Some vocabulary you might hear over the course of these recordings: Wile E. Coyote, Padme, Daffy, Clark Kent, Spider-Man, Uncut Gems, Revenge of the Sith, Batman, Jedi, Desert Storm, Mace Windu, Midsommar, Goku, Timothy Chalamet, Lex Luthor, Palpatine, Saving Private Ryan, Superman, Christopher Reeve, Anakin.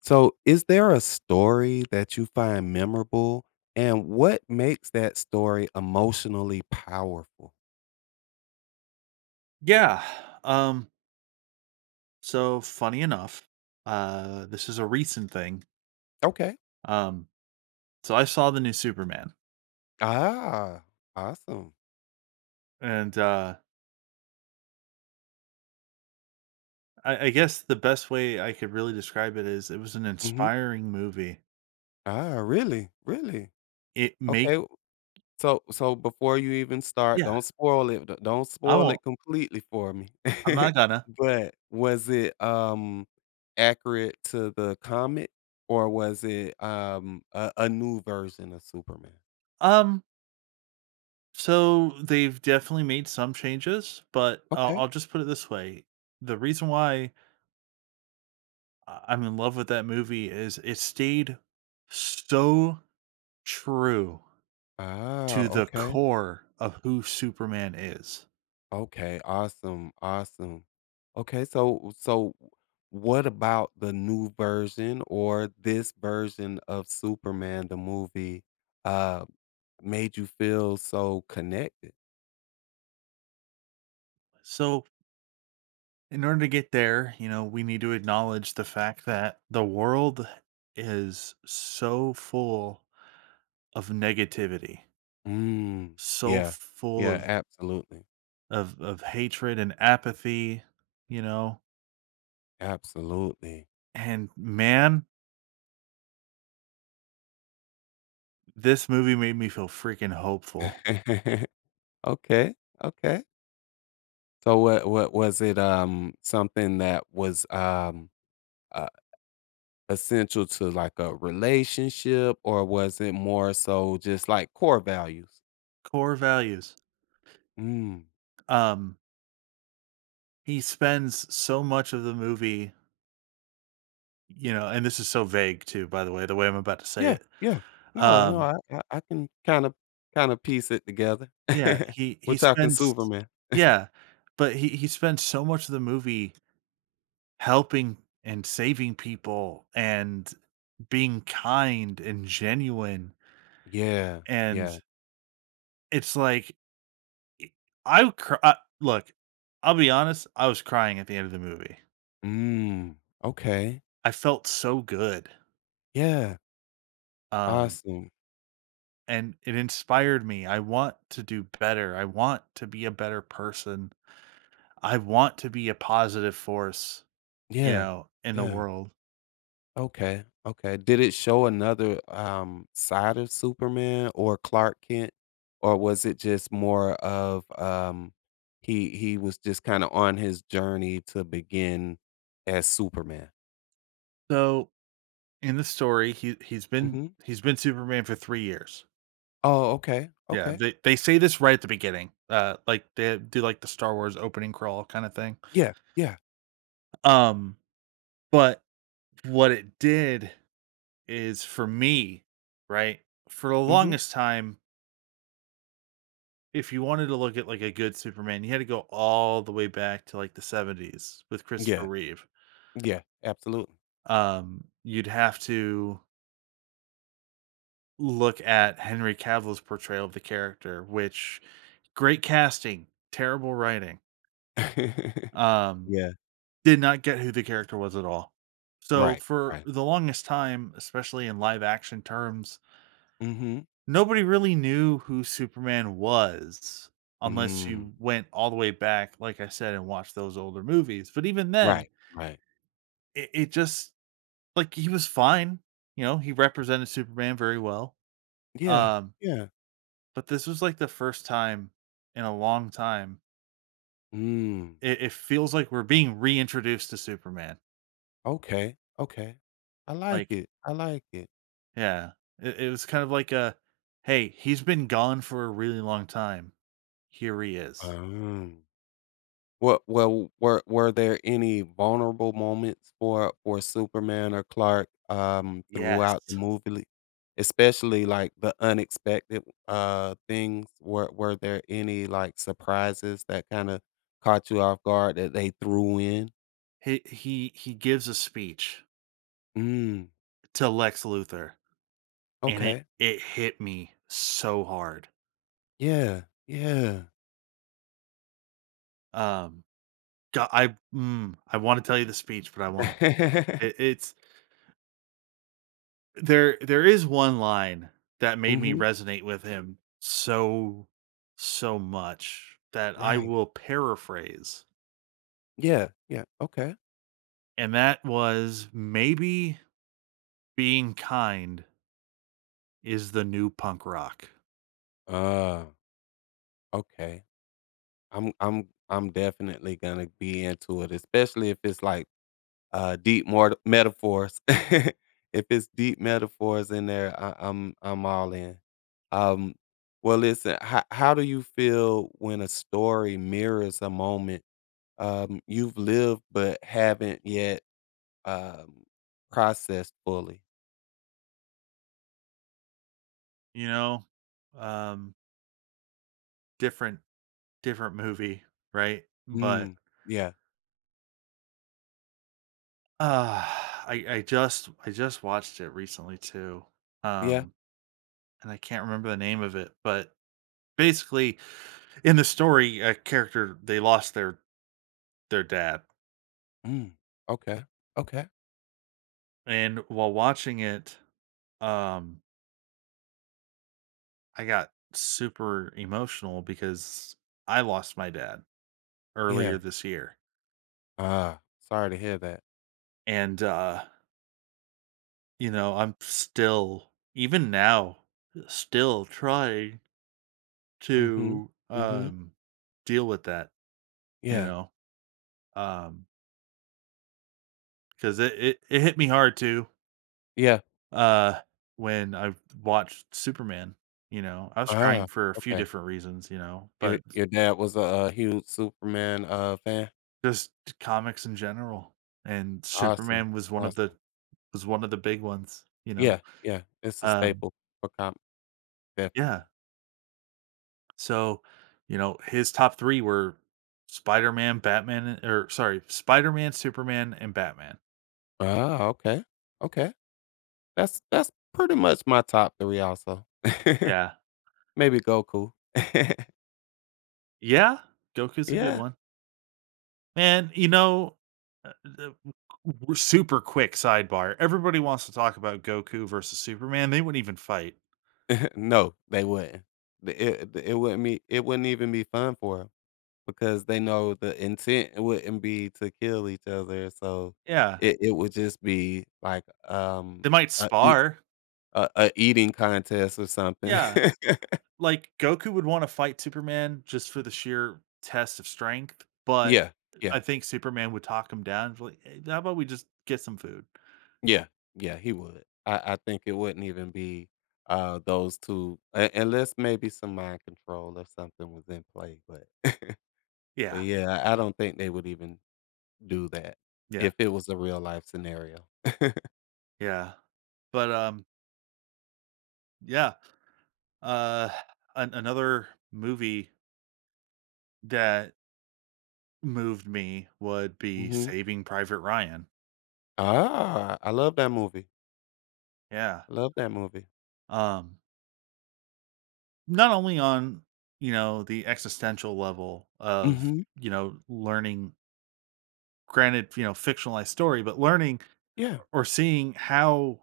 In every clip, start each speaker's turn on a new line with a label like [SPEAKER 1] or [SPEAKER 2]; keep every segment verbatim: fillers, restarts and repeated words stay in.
[SPEAKER 1] So, is there a story that you find memorable, and what makes that story emotionally powerful?
[SPEAKER 2] Yeah. Um, so funny enough, uh, this is a recent thing.
[SPEAKER 1] Okay.
[SPEAKER 2] Um, so I saw the new Superman,
[SPEAKER 1] Ah, awesome.
[SPEAKER 2] and uh, I, I guess the best way I could really describe it is it was an
[SPEAKER 1] Mhm.
[SPEAKER 2] inspiring movie.
[SPEAKER 1] Ah, really? Really?
[SPEAKER 2] It
[SPEAKER 1] Okay,
[SPEAKER 2] make
[SPEAKER 1] w- so so before you even start,
[SPEAKER 2] yeah,
[SPEAKER 1] don't spoil it d don't
[SPEAKER 2] I
[SPEAKER 1] spoil
[SPEAKER 2] won't.
[SPEAKER 1] it completely for me.
[SPEAKER 2] I'm not gonna.
[SPEAKER 1] But was it, um, accurate to the comic, or was it, um, a a new version of Superman?
[SPEAKER 2] Um, so they've definitely made some changes, but I'll,
[SPEAKER 1] Okay.
[SPEAKER 2] I'll just put it this way: the reason why I- I'm in love with that movie is it stayed so true
[SPEAKER 1] Ah,
[SPEAKER 2] to the
[SPEAKER 1] okay.
[SPEAKER 2] core of who Superman is.
[SPEAKER 1] Okay, awesome, awesome. Okay, so so what about the new version or this version of Superman the movie uh made you feel so connected?
[SPEAKER 2] So, in order to get there, you know, we need to acknowledge the fact that the world is so full of negativity,
[SPEAKER 1] Mm,
[SPEAKER 2] so
[SPEAKER 1] yeah.
[SPEAKER 2] full
[SPEAKER 1] Yeah,
[SPEAKER 2] of
[SPEAKER 1] absolutely.
[SPEAKER 2] of of hatred and apathy, you know.
[SPEAKER 1] Absolutely.
[SPEAKER 2] And man, this movie made me feel freaking hopeful.
[SPEAKER 1] Okay, okay. So what what was it, um something that was um uh, essential to, like, a relationship, or was it more so just like core values?
[SPEAKER 2] Core values.
[SPEAKER 1] Mm.
[SPEAKER 2] Um he spends so much of the movie, you know, and this is so vague too, by the way, the way I'm about to say
[SPEAKER 1] Yeah,
[SPEAKER 2] it.
[SPEAKER 1] yeah. No, no,
[SPEAKER 2] Um
[SPEAKER 1] I I I can kinda kinda
[SPEAKER 2] Y
[SPEAKER 1] piece it together.
[SPEAKER 2] Yeah, he
[SPEAKER 1] We're
[SPEAKER 2] he
[SPEAKER 1] talking
[SPEAKER 2] spends
[SPEAKER 1] Superman.
[SPEAKER 2] yeah, but he he spends so much of the movie helping and saving people and being kind and genuine,
[SPEAKER 1] Yeah,
[SPEAKER 2] and
[SPEAKER 1] yeah.
[SPEAKER 2] it's like, i I would cry uh, look, I'll be honest, I was crying at the end of the movie.
[SPEAKER 1] Mm, okay.
[SPEAKER 2] I felt so good,
[SPEAKER 1] Yeah,
[SPEAKER 2] um,
[SPEAKER 1] awesome.
[SPEAKER 2] and it inspired me. I want to do better. I want to be a better person. I want to be a positive force, you
[SPEAKER 1] Yeah,
[SPEAKER 2] know, in the
[SPEAKER 1] yeah.
[SPEAKER 2] world.
[SPEAKER 1] Okay, okay. Did it show another, um, side of Superman or Clark Kent, or was it just more of, um, he he was just kinda on his journey to begin as Superman?
[SPEAKER 2] So in the story, he he's been
[SPEAKER 1] Mhm.
[SPEAKER 2] he's been Superman for three years.
[SPEAKER 1] Oh, okay,
[SPEAKER 2] Yeah,
[SPEAKER 1] okay.
[SPEAKER 2] they they say this right at the beginning, uh, like, they do, like, the Star Wars opening crawl kinda thing.
[SPEAKER 1] Yeah, yeah,
[SPEAKER 2] Um, but what it did is for me, right, for the
[SPEAKER 1] mhm,
[SPEAKER 2] longest time, if you wanted to look at, like, a good Superman, you had to go all the way back to, like, the seventies with Christopher
[SPEAKER 1] yeah,
[SPEAKER 2] Reeve.
[SPEAKER 1] yeah, absolutely.
[SPEAKER 2] Um, you'd have to look at Henry Cavill's portrayal of the character, which great casting, terrible writing. Um,
[SPEAKER 1] Yeah,
[SPEAKER 2] did not get who the character was at all. So
[SPEAKER 1] right,
[SPEAKER 2] for
[SPEAKER 1] right.
[SPEAKER 2] the longest time, especially in live action terms,
[SPEAKER 1] Mm. Mhm,
[SPEAKER 2] nobody really knew who Superman was unless
[SPEAKER 1] mm,
[SPEAKER 2] you went all the way back, like I said, and watched those older movies. But even then,
[SPEAKER 1] right, right,
[SPEAKER 2] it, it just like he was fine. You know, he represented Superman very well.
[SPEAKER 1] yeah,
[SPEAKER 2] Um,
[SPEAKER 1] yeah,
[SPEAKER 2] But this was, like, the first time in a long time.
[SPEAKER 1] mm,
[SPEAKER 2] It it feels like we're being reintroduced to Superman.
[SPEAKER 1] okay, okay, I like
[SPEAKER 2] Like
[SPEAKER 1] it, I like it.
[SPEAKER 2] yeah. It it was kind of like a, "Hey, he's been gone for a really long time. Here he is."
[SPEAKER 1] um Well, well, were were there any vulnerable moments for for Superman or Clark, um, throughout the
[SPEAKER 2] Yes.
[SPEAKER 1] movie? Especially, like, the unexpected, uh, things? Were were there any, like, surprises that kinda caught you off guard that they threw in?
[SPEAKER 2] He he he gives a speech
[SPEAKER 1] Mm,
[SPEAKER 2] to Lex Luthor, and it
[SPEAKER 1] okay.
[SPEAKER 2] it hit me so hard.
[SPEAKER 1] Yeah, yeah.
[SPEAKER 2] Um, God, I mm, I wanna tell you the speech, but I won't. It it's There there is one line that made me
[SPEAKER 1] Mhm.
[SPEAKER 2] resonate with him so, so much that I
[SPEAKER 1] Right.
[SPEAKER 2] will paraphrase,
[SPEAKER 1] Yeah, yeah, okay.
[SPEAKER 2] and that was, "Maybe being kind is the new punk rock."
[SPEAKER 1] Uh, okay. I'm I'm I'm definitely gonna be into it, especially if it's, like, uh, deep mort metaphors. If it's deep metaphors in there, I, I'm I'm all in. Um, well, listen, how, how do you feel when a story mirrors a moment, um, you've lived but haven't yet, um, processed fully?
[SPEAKER 2] You know? Um, Different different movie, right? But,
[SPEAKER 1] Mm, yeah,
[SPEAKER 2] uh I I just I just watched it recently too,
[SPEAKER 1] yeah.
[SPEAKER 2] um, and I can't remember the name of it, but basically, in the story, a character they lost their their dad.
[SPEAKER 1] Mm, okay, okay.
[SPEAKER 2] And while watching it, um, I got super emotional because I lost my dad earlier
[SPEAKER 1] Yeah.
[SPEAKER 2] this year.
[SPEAKER 1] Ah, sorry to hear that.
[SPEAKER 2] And, uh, you know, I'm still, even now, still trying
[SPEAKER 1] Mm-hmm.
[SPEAKER 2] to
[SPEAKER 1] Mm-hmm.
[SPEAKER 2] um, deal with that, you
[SPEAKER 1] Yeah.
[SPEAKER 2] know, um, because it, it, it hit me hard too
[SPEAKER 1] Yeah.
[SPEAKER 2] uh, when I watched Superman. You know, I was crying
[SPEAKER 1] Ah,
[SPEAKER 2] for a few
[SPEAKER 1] okay.
[SPEAKER 2] different reasons, you know, but
[SPEAKER 1] Your your dad was a, uh, huge Superman, uh, fan?
[SPEAKER 2] just comics in general, and
[SPEAKER 1] Awesome,
[SPEAKER 2] Superman was one of the
[SPEAKER 1] awesome.
[SPEAKER 2] was one of the big ones, you know?
[SPEAKER 1] Yeah, yeah, it's a
[SPEAKER 2] Um,
[SPEAKER 1] staple for comics,
[SPEAKER 2] yeah,
[SPEAKER 1] definitely.
[SPEAKER 2] so, you know, his top three were Spider-Man, Batman or sorry, Spider-Man, Superman, and Batman.
[SPEAKER 1] Ah, okay, okay. That's that's pretty much my top three also.
[SPEAKER 2] Yeah.
[SPEAKER 1] Maybe Goku.
[SPEAKER 2] Yeah, Goku's a good
[SPEAKER 1] Yeah.
[SPEAKER 2] one. Man, you know, uh, the w super quick sidebar, everybody wants to talk about Goku versus Superman, they wouldn't even fight.
[SPEAKER 1] No, they wouldn't. The it the it wouldn't be it wouldn't even be fun for them because they know the intent wouldn't be to kill each other, so
[SPEAKER 2] Yeah,
[SPEAKER 1] it it would just be like, um,
[SPEAKER 2] they might
[SPEAKER 1] a e
[SPEAKER 2] spar.
[SPEAKER 1] a a eating contest or something.
[SPEAKER 2] Yeah. Like, Goku would wanna fight Superman just for the sheer test of strength, but
[SPEAKER 1] Yeah,
[SPEAKER 2] I
[SPEAKER 1] yeah,
[SPEAKER 2] think Superman would talk him down, like, "Hey, how about we just get some food?"
[SPEAKER 1] yeah, yeah, he would. I I think it wouldn't even be, uh, those two, un unless maybe some mind control or something was in play, but but
[SPEAKER 2] Yeah,
[SPEAKER 1] yeah, I I don't think they would even do that
[SPEAKER 2] yeah,
[SPEAKER 1] if it was a real life scenario.
[SPEAKER 2] yeah. But, um, yeah, uh, an another movie that moved me would be
[SPEAKER 1] Mhm.
[SPEAKER 2] Saving Private Ryan.
[SPEAKER 1] Ah, I love that movie.
[SPEAKER 2] Yeah,
[SPEAKER 1] I love that movie.
[SPEAKER 2] um, not only on, you know, the existential level of,
[SPEAKER 1] Mhm.
[SPEAKER 2] you know, learning granted, you know, fictionalized story, but learning
[SPEAKER 1] Yeah.
[SPEAKER 2] or seeing how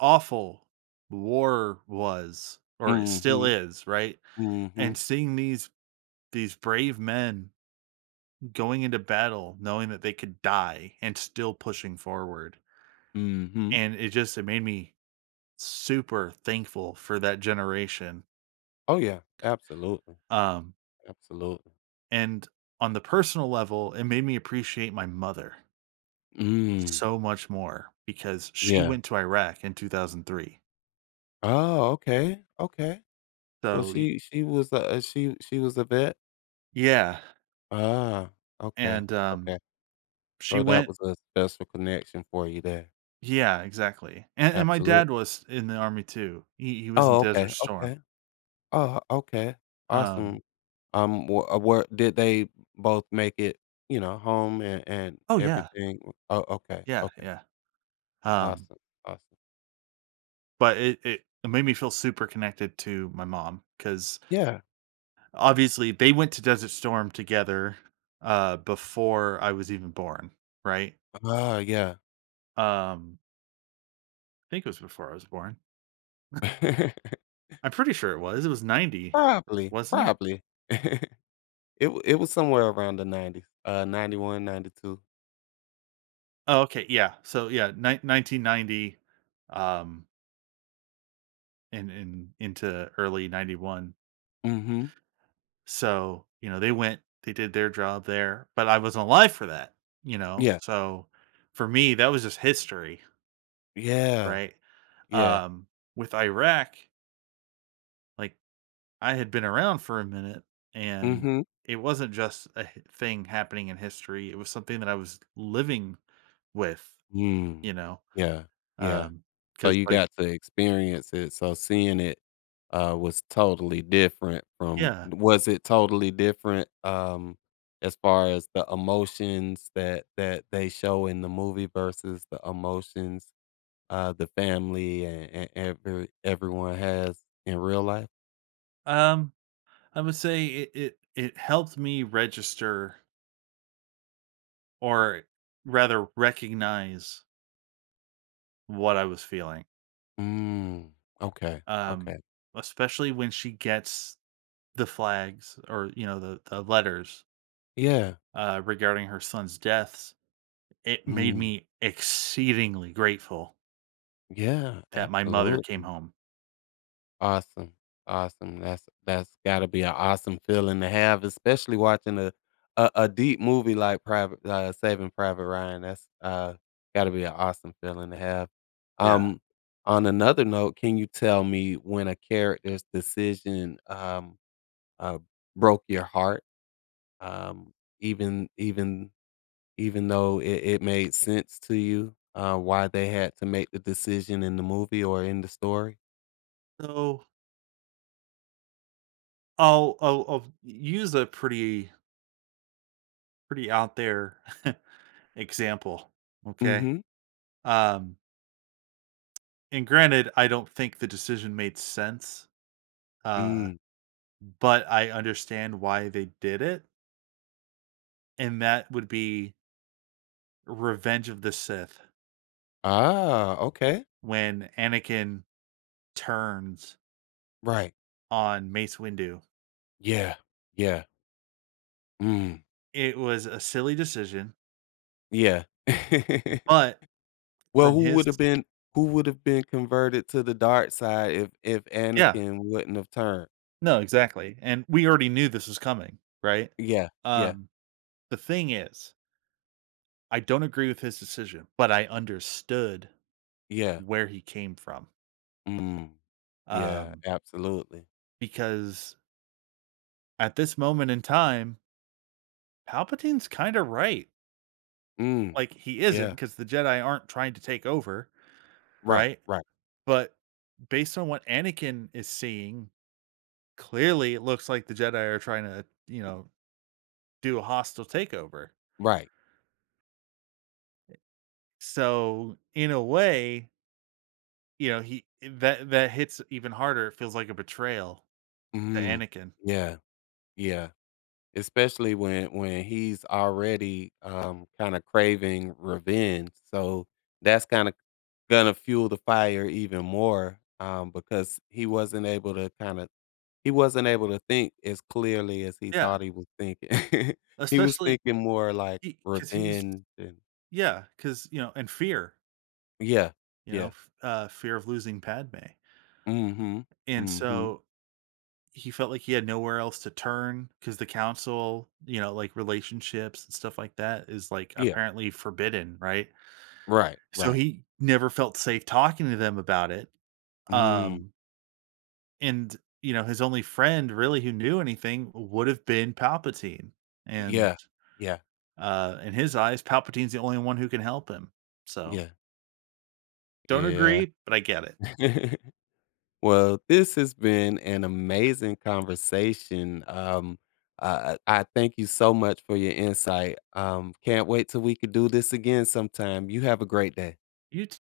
[SPEAKER 2] awful war was or it still
[SPEAKER 1] Mhm,
[SPEAKER 2] is, right?
[SPEAKER 1] mhm,
[SPEAKER 2] And seeing these these brave men going into battle knowing that they could die and still pushing forward.
[SPEAKER 1] mhm.
[SPEAKER 2] And it just it made me super thankful for that generation.
[SPEAKER 1] Oh, yeah, absolutely,
[SPEAKER 2] Um,
[SPEAKER 1] absolutely.
[SPEAKER 2] and on the personal level, it made me appreciate my mother
[SPEAKER 1] Mm,
[SPEAKER 2] so much more because she
[SPEAKER 1] yeah.
[SPEAKER 2] went to Iraq in twenty oh three.
[SPEAKER 1] Oh, okay, okay. So
[SPEAKER 2] So, y
[SPEAKER 1] she she was a a she she was a vet?
[SPEAKER 2] Yeah,
[SPEAKER 1] Ah, okay,
[SPEAKER 2] and, um,
[SPEAKER 1] okay.
[SPEAKER 2] she
[SPEAKER 1] So that
[SPEAKER 2] went
[SPEAKER 1] was a special connection for you there.
[SPEAKER 2] yeah, exactly, and and my dad
[SPEAKER 1] Absolutely.
[SPEAKER 2] was in the Army too. He he was in
[SPEAKER 1] Oh,
[SPEAKER 2] Desert
[SPEAKER 1] okay,
[SPEAKER 2] Storm.
[SPEAKER 1] okay. Oh, okay.
[SPEAKER 2] Um
[SPEAKER 1] Awesome. Um, wh- uh, where did they both make it, you know, home and and
[SPEAKER 2] Oh, yeah.
[SPEAKER 1] everything? Oh, okay,
[SPEAKER 2] Yeah,
[SPEAKER 1] okay.
[SPEAKER 2] yeah. Um,
[SPEAKER 1] Awesome, awesome.
[SPEAKER 2] but it it made me feel super connected to my mom because
[SPEAKER 1] Yeah.
[SPEAKER 2] obviously, they went to Desert Storm together, uh, before I was even born, right?
[SPEAKER 1] Ah, yeah.
[SPEAKER 2] Um, I think it was before I was born. I'm pretty sure it was. It was ninety,
[SPEAKER 1] Probably,
[SPEAKER 2] wasn't it?
[SPEAKER 1] probably. It w it was somewhere around the nineties, uh, ninety one, ninety two.
[SPEAKER 2] Oh, okay, yeah. So, yeah, nine nineteen ninety, um, and and into early ninety-one.
[SPEAKER 1] Mhm.
[SPEAKER 2] So, you know, they went, they did their job there, but I wasn't alive for that, you know?
[SPEAKER 1] Yeah.
[SPEAKER 2] So for me, that was just history,
[SPEAKER 1] Yeah.
[SPEAKER 2] right?
[SPEAKER 1] Yeah.
[SPEAKER 2] Um, with Iraq, like I had been around for a minute and
[SPEAKER 1] Mhm.
[SPEAKER 2] it wasn't just a h- thing happening in history. It was something that I was living with,
[SPEAKER 1] Mm.
[SPEAKER 2] you know?
[SPEAKER 1] Yeah. Yeah.
[SPEAKER 2] Um,
[SPEAKER 1] So
[SPEAKER 2] cause
[SPEAKER 1] you
[SPEAKER 2] like,
[SPEAKER 1] got to experience it, so seeing it, uh, was totally different from
[SPEAKER 2] yeah,
[SPEAKER 1] was it totally different, um, as far as the emotions that that they show in the movie versus the emotions, uh, the family and and every everyone has in real life?
[SPEAKER 2] um, I would say it, it, it helped me register or rather recognize what I was feeling,
[SPEAKER 1] Mm. Okay.
[SPEAKER 2] um,
[SPEAKER 1] Okay.
[SPEAKER 2] especially when she gets the flags or, you know, the the letters,
[SPEAKER 1] Yeah.
[SPEAKER 2] uh, regarding her son's deaths, it made
[SPEAKER 1] Mm.
[SPEAKER 2] me exceedingly grateful
[SPEAKER 1] Yeah.
[SPEAKER 2] that my mother came
[SPEAKER 1] Absolutely.
[SPEAKER 2] home.
[SPEAKER 1] Awesome, awesome. That's that's gotta be an awesome feeling to have, especially watching a a, a deep movie like Private uh, Saving Private Ryan. That's, uh, gotta be an awesome feeling to have.
[SPEAKER 2] Yeah.
[SPEAKER 1] Um, on another note, can you tell me when a character's decision, um uh, broke your heart? Um, even even even though it, it made sense to you, uh, why they had to make the decision in the movie or in the story?
[SPEAKER 2] So, I'll I'll I'll use a pretty pretty out there example, okay?
[SPEAKER 1] Mm-hmm.
[SPEAKER 2] Um, and granted, I don't think the decision made sense, uh,
[SPEAKER 1] Mm.
[SPEAKER 2] but I understand why they did it, and that would be Revenge of the Sith
[SPEAKER 1] Ah, okay.
[SPEAKER 2] when Anakin turns
[SPEAKER 1] Right.
[SPEAKER 2] on Mace Windu.
[SPEAKER 1] Yeah. Yeah. Mm.
[SPEAKER 2] It was a silly decision,
[SPEAKER 1] Yeah.
[SPEAKER 2] but
[SPEAKER 1] Well,
[SPEAKER 2] from
[SPEAKER 1] who would
[SPEAKER 2] his
[SPEAKER 1] have been who would have been converted to the dark side if if
[SPEAKER 2] yeah.
[SPEAKER 1] Anakin wouldn't have turned?
[SPEAKER 2] No, exactly, and we already knew this was coming, right?
[SPEAKER 1] Yeah. Yeah.
[SPEAKER 2] Um, the thing is, I don't agree with his decision, but I understood
[SPEAKER 1] Yeah.
[SPEAKER 2] where he came from,
[SPEAKER 1] Mm. Yeah,
[SPEAKER 2] um,
[SPEAKER 1] absolutely.
[SPEAKER 2] because at this moment in time, Palpatine's kinda right.
[SPEAKER 1] Mm.
[SPEAKER 2] Like, he isn't not
[SPEAKER 1] Yeah.
[SPEAKER 2] because the Jedi aren't trying to take over,
[SPEAKER 1] Right.
[SPEAKER 2] right?
[SPEAKER 1] Right.
[SPEAKER 2] But based on what Anakin is seeing, clearly it looks like the Jedi are trying to, you know, do a hostile takeover.
[SPEAKER 1] Right.
[SPEAKER 2] So in a way, you know, he that that hits even harder. It feels like a betrayal to
[SPEAKER 1] Mm.
[SPEAKER 2] Anakin.
[SPEAKER 1] Yeah. Yeah. Especially when when he's already, um, kinda craving revenge, so that's kinda gonna fuel the fire even more, um, because he wasn't able to kinda he wasn't able to think as clearly as he
[SPEAKER 2] Yeah,
[SPEAKER 1] thought he was thinking. He was
[SPEAKER 2] especially
[SPEAKER 1] thinking more like
[SPEAKER 2] because he, 'cause he was
[SPEAKER 1] revenge and
[SPEAKER 2] yeah, because you know, and fear,
[SPEAKER 1] yeah,
[SPEAKER 2] you know,
[SPEAKER 1] yeah.
[SPEAKER 2] f- uh, fear of losing Padme,
[SPEAKER 1] Mm, mhm,
[SPEAKER 2] and
[SPEAKER 1] mm, mhm.
[SPEAKER 2] so he felt like he had nowhere else to turn because the council, you know, like relationships and stuff like that is like
[SPEAKER 1] Yeah,
[SPEAKER 2] apparently forbidden, right?
[SPEAKER 1] right,
[SPEAKER 2] So
[SPEAKER 1] right.
[SPEAKER 2] he never felt safe talking to them about it.
[SPEAKER 1] Mm,
[SPEAKER 2] Um, and you know, his only friend really who knew anything would have been Palpatine. And
[SPEAKER 1] yeah, yeah,
[SPEAKER 2] uh in his eyes, Palpatine's the only one who can help him. So
[SPEAKER 1] yeah,
[SPEAKER 2] don't
[SPEAKER 1] yeah.
[SPEAKER 2] agree, but I get it.
[SPEAKER 1] Well, this has been an amazing conversation. Um, uh, I thank you so much for your insight. Um, can't wait till we could do this again sometime. You have a great day.
[SPEAKER 2] You